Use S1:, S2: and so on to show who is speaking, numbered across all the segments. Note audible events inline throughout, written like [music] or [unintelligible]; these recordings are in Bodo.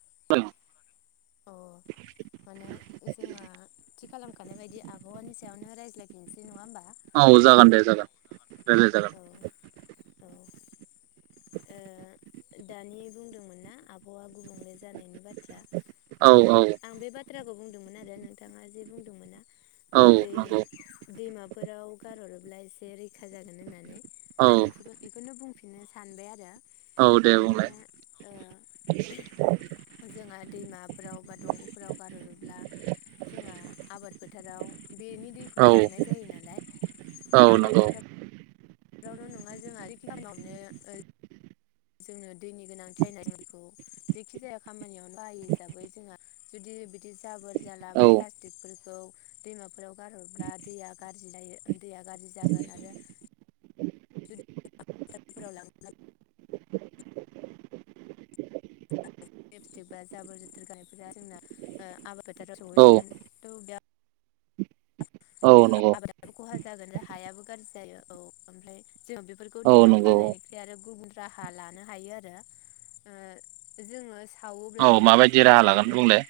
S1: [unintelligible]
S2: अ माने जोंहा थि खालाम नाय बायदि आबहावानि सायाव रायज्लायिसै नङा होमबा
S1: औ जागोन दे जागोन। रायलाय जागोन।
S2: औ [unintelligible] दानि बुंदोंमोन ना आबआ गुबुंले जानायनि बाथ्रा
S1: औ
S2: माने
S1: औ
S2: आं बे बाथ्रा खौ बुंदोंमोन आरो नोंथाङा जे बुंदोंमोना
S1: औ
S2: दै
S1: नंगौ
S2: दैमा फोराव गारहरोब्ला एसे रैखा जागोन होननानै
S1: औ
S2: आं इखौनो बुंफिन बिदिनो सानबाय आरो
S1: औ दे बुंलाय
S2: ओ फोराव बा दंगफोराव गारहरोब्ला जोंहा आबाद फोथाराव बेनि
S1: औ
S2: दैखौनो लांनाय जायो
S1: औ
S2: नालाय आबाद
S1: नंगौ
S2: फोथार बेआवल' नङा जोंहा [unintelligible] जोंनो दैनि गोनांथि जायनायखौ जेखि जाया खामानियाव बायो हिसाबै जोंहा जुदि बिदि जाबोर जाला
S1: औ
S2: बा प्लास्टिकफोरखौ दैमाफोराव गारहरब्ला दैया गायो दैया गाज्रि जागोन आरो [unintelligible] लपस्टिक बा जाबोर जोथोर गानायफोरा जोंना आबाद फोथाराव
S1: औ
S2: सहैगोन थ बेयाव
S1: औ नंगौ
S2: आबादाबो खहा जागोन आरो हायाबो गाज्रि जायो औ ओमफ्राय जोङो बेफोरखौ
S1: औ
S2: दैमायाव
S1: नंगौ
S2: गारनायनिख्रुइ आरो गुबुन राहा लानो हायो आरो जोङो
S1: औ
S2: सावोब्लाबो
S1: माबायदि राहा लागोन
S2: प्लास्टिकफोरखौ
S1: बुंलाय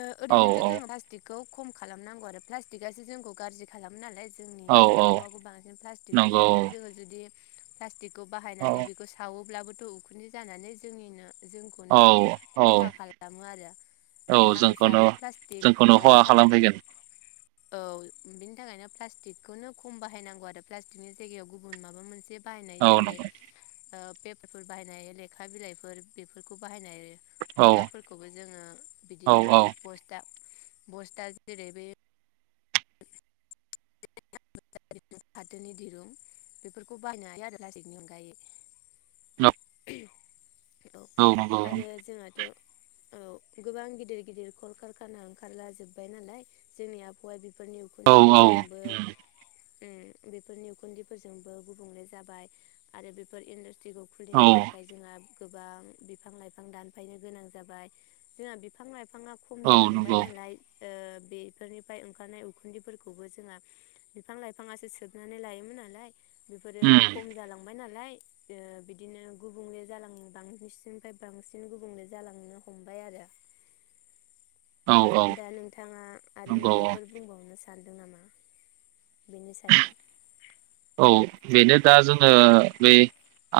S2: ओ
S1: औ
S2: ओरैनोथ‌
S1: औ
S2: जों पा खौ खम खालामनांगौ आरो प्लास्टिकआसो जोंखौ गाज्रि खालामो नालाय जोंनि
S1: औ औ
S2: आबहावाखौ बांसिन प्लास्टिक
S1: नंगौ
S2: बुस्थुआनो जोङो जुदि प्लास्टिकखौ
S1: औ
S2: बाहायनानै बेखौ सावोब्लाबोथ उखुन्दै जानानै जोंनिनो
S1: औ
S2: जोंखौनो
S1: औ
S2: खहा खालाम खालामो आरो।
S1: औ
S2: आं
S1: जोंखौनो
S2: सानो प्लास्टिक
S1: जोंखौनो
S2: ओ
S1: खहा
S2: प्लास्टिक
S1: खालामफैगोन।
S2: औ बिनि थाखायनो प्लास्टिकखौनो खम बाहायनांगौ आरो प्लास्टिकनि जायगायाव गुबुन माबा मोनसे
S1: औ
S2: बाहायनाय जेरै
S1: नंगौ
S2: पेपारफोर बाहायनाय लेखा बिलाइफोर बेफोरखौ बाहायनाय हायो।
S1: औ
S2: मनाफोरखौबो जोङो
S1: औ
S2: बिदिनो
S1: औ
S2: बसथा बस्ता जेरै बै फाथोरनि दिरुं बेफोरखौ बायनो हायो आरो लासिकनि अनगायै
S1: न
S2: [inaudible] औ आरो जोंहाथ औ गोबां गिदिर गिदिर कलकारखाना ओंखारला जोब्बाय नालाय जोंनि आबहावा बि फोरनि
S1: औ
S2: उखुन्दैफोरजोंबो बेफोर ने उखुन्दैफोरजोंबो गुबुंले जाबाय आरो बेफोर इनद स्रिखौ खुलिनो
S1: औ
S2: थाखाय जोंहा गोबां बिफां लाइफां दानफायनो गोनां जाबाय जोंहा बिफां लाइफां बिफाङा खम
S1: औ
S2: जालांबाय
S1: नंगौ
S2: नालाय फोरनिफ्राय ओंखारनाय उखुफोरखौबो जों बिफां लाइफां बिफांआसे सोबनानै लायोमोन नालाय बेफोरो
S1: उम
S2: खम जालांबाय ना नालाय बिदिनो गुबुंले जालां बांसिनिफ्राय बांसिन गुबुंले जालांनो हमबाय आरो
S1: औ औ
S2: दा नोंथाङा आरो
S1: नंगौ औ
S2: माबाफोर बुंबावनो सै सानदों नामा? बेनि सायाव
S1: औ बेनो दा जोङो बेै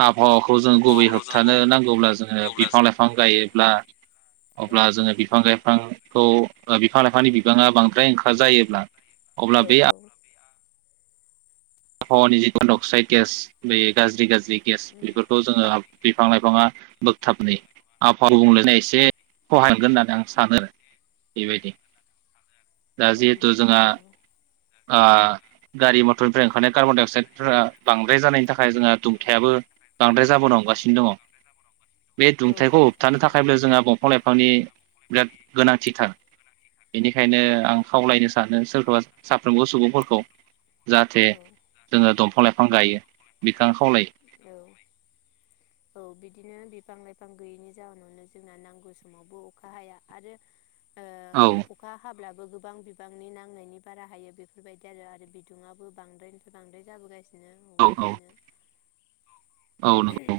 S1: हवाखौ जों गुबै होबथानो नांगौब्ला जोङो बिफां लाइफां गायो ब्ला अब्ला
S2: औ
S1: जोङो बिफां गाय बिफांखौ बिफां लाइफां बिबाङा बांद्राय ओंखार जायोब्ला अब्ला
S2: औ
S1: बे
S2: औ
S1: हनि जि अक्साइद गेस बे गाज्रि गाज्रि गेस बेफोरखौ जोङो बिफांनाय बिबाङा बोगथाबनै आबहावा [unintelligible] एसे सहाय हगोन होननानै आं सानो आरो बिबायदि दा
S2: औ
S1: जिहेथु
S2: बिदिनो
S1: जोंहा
S2: औ
S1: आ गारि मटरनिफ्राय कार्बनडाइ अक्साइडफोरा बांद्राय जानायनि थाखाय जोंहा दुंथायाबो बांद्राय जाबोनो हांगासिनो दङ, बे
S2: औ
S1: दुंथाखौ
S2: जाबोदों औ
S1: होबथानो
S2: बिदिनो बिफां
S1: थाखायबो जोंहा बंफां लाइफांनि बिराद गोनांथिथार, बेनिखायनो
S2: लाइफां
S1: आं खावलायनो सानो सोरखौबा साफ्रोमबो सुबुंफोरखौ [inaudible] जाहाथे। जोङो दंफां लाइफां गायो। आं खावलायो।
S2: बिदिनो बिफां लाइफां गैयैनि जाहोनावनो जोंना नांगौ समावबो अखा हाया आरो। ओ अखा हाब्ला। गोबां बिबांनि नांनायनि बारा हायो बेफोरबायदि आरो आरो बिदुङाबो बांद्रायनिफ्राय बांद्राय जाबोगासिनो। बिदिनो
S1: औ
S2: बिदिनो।
S1: औ नंगौ।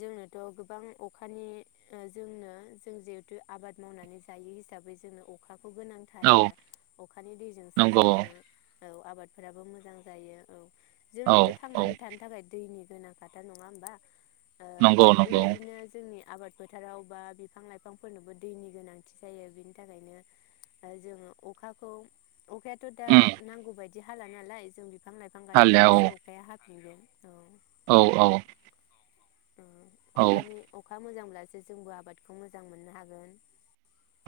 S2: जोंनोथ गोबां अखानि जोंनो जों जिहेथु आबाद मावनानै जायो हिसाबै जोंनो अखा। खौ गोनांथार
S1: औ नंगौ औ
S2: आरो अखानि दैजोंसो
S1: नंगौ
S2: जोङो। औ आबादफोराबो मोजां जायो औ।
S1: औ
S2: जोनोथ
S1: औ
S2: थांनानै थानो थाखाय दैनि। गोनां खाथार नङा होमबा। ओ
S1: नंगौ नंगौ
S2: बेबायदिनो जोंनि आबाद। फोथाराव बा बिफां लाइफांफोरनोबो दैनि गोनांथि जायो बिनि थाखायनो ओ जोङो अखाखौ। अखायाथ दा
S1: उम
S2: नांगौ बायदि। बि हाला नालाय जों। बिफां लाइफां
S1: हालेया औ
S2: गायफनब्लासो अखाया हाब बि औ
S1: औ औ। औ
S2: अखानि अखा मोजां मोन। अब्लासो जोंबो आबादखौ मोजां मोननो हागोन।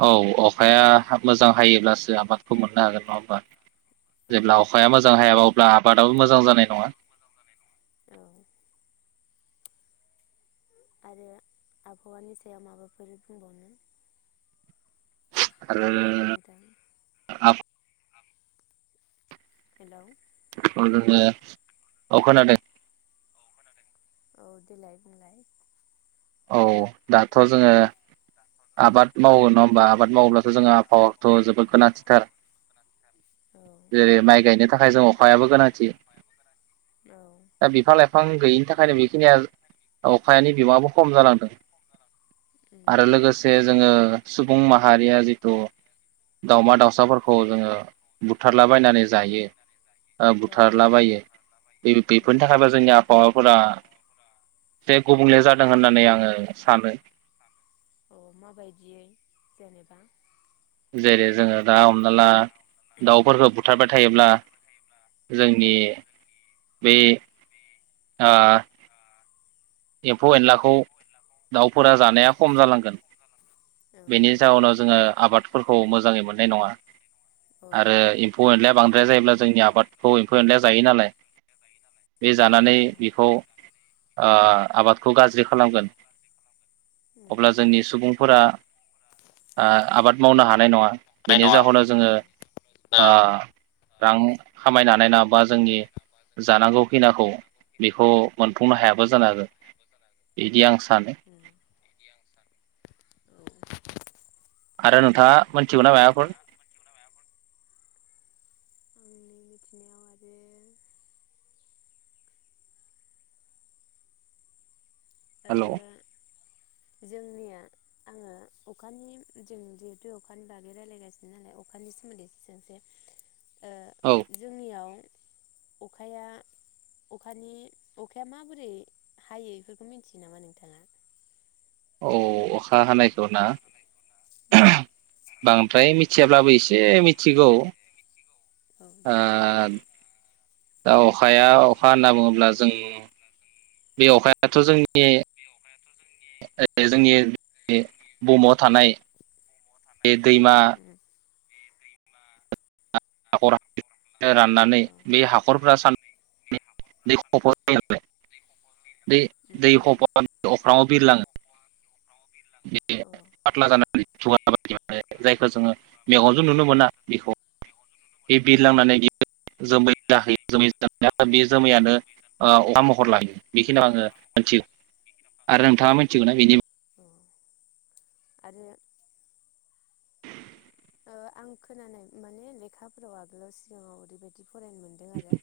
S1: औ अखाया मोजां हायोब्लासो आबादखौ मोननो हागोन नङा होमबा।
S2: औ
S1: जेब्ला अखाया मोजांहाय। जाब अब्ला आबादाबो मोजां जानाय नङा।
S2: औ। आरो आबहावानि सायाव माबाफोर बुंबावनो।
S1: आरो आ।
S2: हेल'
S1: अ खोनादों।
S2: औ देलाय बुंलाय।
S1: औ दाथ जोङो। आबाद मावो नङा होमबा आबाद मावोब्लाथ जोंहा आबहावाथ जोबोद गोनांथिथार
S2: औ
S1: जेरै माइ गायनो थाखाय ज अखायाबो गोनांथि
S2: औ
S1: दा बिफां लाइफां गैयिनि थाखायनो बेखिनिया अखानि बिमाङाबो खम जालांदों
S2: उम
S1: आरो लोगोसे जोङो सुबुं माहारिया जिथु दाावमा दाउसाफोरखौ जोङो बुथारलाबायनानै जायो
S2: औ औ
S1: बुथारलाबायो
S2: उम
S1: बेफोरनि थाखायबा जोंनि फोरा जे गुबुंले जादों होननानै आङो सानो।
S2: औ माबायदियै जेनेबा?
S1: जेरै जोङो दा माब दाउफोरखौ बुथारबाय थायोब्ला
S2: औ
S1: जोंनि बे ओ एम्फौ एनलाखौ बेखौ दाउफोरा
S2: औ
S1: जानाया खम जालांगोन
S2: औ
S1: बेनि
S2: औ
S1: जाउोनाव जोङो आबादफोरखौ मोजाङै मोननाय नङा
S2: औ
S1: आरो एम्फौ एनलाया बांद्राया जायोब्ला जोंनि आबादखौ एम्फौ एनलाया जायो नालाय बे
S2: औ
S1: जानानै
S2: औ
S1: बेखौ आबादखौ गाज्रिखौ खालामगोन
S2: उम
S1: अब्ला जोंनि सुबुंफोरा आबाद मावनो हानाय नङा
S2: नाय
S1: बेनि
S2: नङा
S1: जाहोनाव
S2: औ
S1: जोङो
S2: ओ
S1: रां खामायनो हानाय नंङा बा जोंनि जानांगौ फैनाखौ बेखौ मोनफुंनो हायाबा जानो हागो। इदि आं हा सानो।
S2: उम औ
S1: आरो नोंथाङा मोनथिगौ ना मायबाफोर?
S2: आंनि मिथिनायाव आरो आरो
S1: हेलौ
S2: ओ जोंनिया आङो अखानि जों जिहेतु अखानि बागै रायलायगासिनो नालाय अखानि सोमोन्दै सोंनोसै।
S1: औ
S2: ओ जोंनियाव अखाया अखानि अखाया माबोरै हायो बेफोरखौ मिथियो नामा नोंथाङा?
S1: अ अखा हानाय जाना
S2: उम
S1: बांद्राय मि जेब्लाबो एसे ए मिथिगौ
S2: औ
S1: ओ
S2: देलाय
S1: दा अखाया अखा होनना बुङोब्ला जों बे अखायाथ' जोंनि
S2: अखायाथ' जोंनि
S1: ओ जोंनि बुहुमाव थानाय बे दैमा
S2: उम
S1: [unintelligible] राननानै
S2: औ
S1: बे हाखरफोरा सान दै खफ' जों बे
S2: उम
S1: दै
S2: उम
S1: खफ अख्रङाव बिरलाङो। बे
S2: औ औ
S1: फाथ्ला जानानै दुंया जायखौ जोङो मेगंजों नुनो मोना बेखौ बे
S2: औ
S1: बिरलांनानै बि जोमै जाहैयोबा बि जामैयानो अखा महर लायो ओ बेखिनियाव आङो मिथिगौ आरो नोंथाङा मिथिगौ ना बिनि
S2: औ आरो ओ आं खोनानाय माने लेखाफोराव आगोलाव सिगाङाव ओरैबायदि फरायनो मोनदों आरो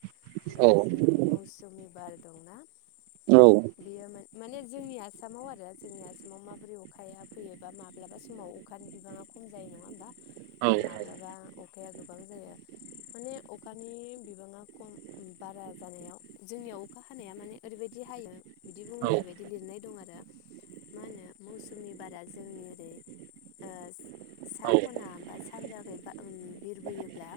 S2: बे
S1: औ
S2: जिहेथु मौसुमि बार दंना
S1: औ
S2: बेयो मां माने ज जोंनि आसामाव आरो जोंनि आसामाव माबोरै अखाया फैयोबा माब्लाबा समाव अखानि बिबाङा खम जायो नङा होनबा
S1: औ
S2: आरो माब्लाबा अखाया गोबां जायो माने अखानि बिबाङा खम बारा जानायाव जोंनियाव अखा हानाया माने ओरैबायाददि हायो बिदि बुंनाय बायदि लिरनाय दं आरो मा होनो मौसुमि बारा जोंनि ओरै सा खना बा सानजाखै बा बिरबोयोब्ला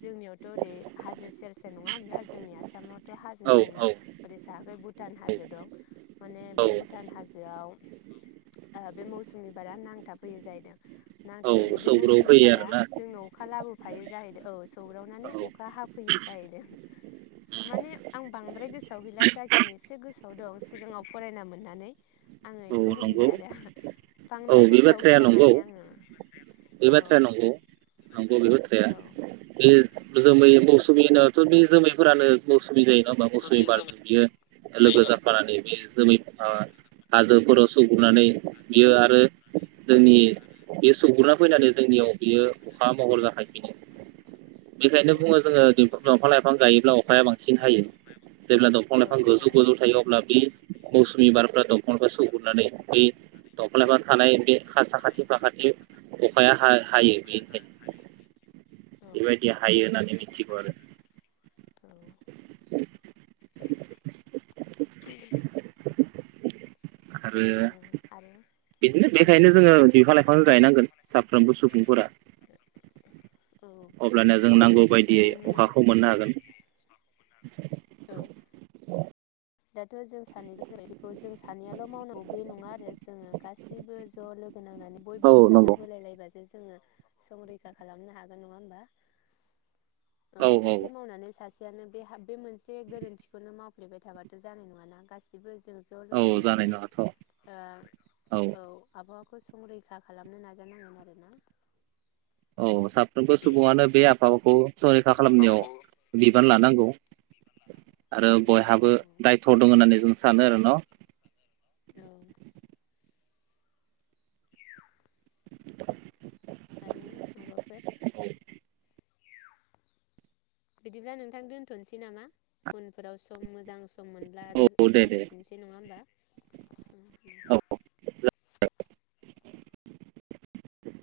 S2: जोंनियावथ ओरै हाजो सेर सेर नङा होमब्ला जोंनि आसामावथ हाजो
S1: औ
S2: दंना ओरै साहाखै भुटान हाजो दं माने
S1: औ
S2: बे भुटान हाजोआव ओ बे मौसुमनि बारा नांथाबफैयो जाहैदों ना
S1: औ
S2: थानानै बे
S1: सौग्रौ
S2: मौसुमि
S1: फैयो
S2: बारा
S1: आरोना
S2: जोंनोव अखा लाबो थायो जाहैदों औ
S1: औ
S2: सौग्रावनानै अखा हाफैयो जाहैदों माने आं बांद्राय गोसोआव गैला जाखिनि एसे गोसोआव दं सिगाङाव फरायना मोननानै आङो
S1: औ
S2: बेखौ होनबाय
S1: नंगौ
S2: आरो बांद्राय
S1: औ बे
S2: गोसोआव
S1: बाथ्राया
S2: गैला
S1: नंगौ
S2: माने आङो
S1: बे
S2: औ
S1: बाथ्राया नंगौ नंगौ बे बाथ्राया
S2: औ
S1: बे जोमै मैसुमि बेनोथ बे जोमैफोरानो जायो नंङा होमबा मौसुमि बारजों बियो लोगो जाफानानै बे जोमै
S2: औ
S1: ओ हाजोफोराव स [unintelligible] बियो [unintelligible] फैनानै जोंनियाव बियो अखा महर जाफायफिनो बेखायनो बुङो जोङो [unintelligible] दंफां लाइफां गायोब्ला अखाया बांसिन हायो जेब्ला दंफां लाइफां
S2: औ
S1: गोजौ गोजौ थायो अब्ला बि मौसुमि बारफ्रा दंफांखो सौहुरनानै बै दंफां
S2: औ
S1: लाइफां बे साखाथि फाखाथि अखाया
S2: औ औ
S1: हा-हायो बेनिखायनो
S2: औ
S1: बेबायदि हायो होननानै मिथिगौ आरो
S2: औ
S1: आरो
S2: आरो
S1: बिदिनो
S2: औ
S1: बेखायनो जोङो बिफां लाइफां गायनांगोन साफ्रोमबो सुबुंफोरा
S2: औ
S1: अब्लानिया जों
S2: माने
S1: नांगौ बायदियै
S2: बेखौनो
S1: अखाखौ मोननो हागोन
S2: औ दाथजों सानैजों बेखौ जों सानैयाल मावनांगौ बे नङा आरो जोङो गाैबो ज लोगो नांनानै बयबो
S1: औ नंगौ
S2: हेफाजाब होलायलायबासो जोङो संरैखा खालामनो हागोन नङा होमबा औ सासे मावनानै सासेयानो बे बे मोनसे गोरोन्थिखौनो मावफ्लेबाय थाबा जानाय नङाना गासिबो जों ज लोगो
S1: औ जानाय
S2: नांनानै
S1: नङाथ'
S2: ओ औ आबहावाखौ संरैखा खालामनो नाजानांगोन आरोना।
S1: औ साफ्रोमबो सुबुङानो बे आबहावाखौ। संरैखा खालामनायाव बिबान लानांगौ।
S2: औ
S1: आरो बयहाबो
S2: लानांगौ औ
S1: दायथ दं होननानै जों सानो आरो न।
S2: औ। आरो माबाफोर बिदिब्ला नोंथां दोनथनोसै नामा उनफोराव सम मोजां सम मोन ब्लाआरो
S1: औ दे दे
S2: सावरायफिननोसै नङा होमबा
S1: औ
S2: [inaudible]
S1: [inaudible]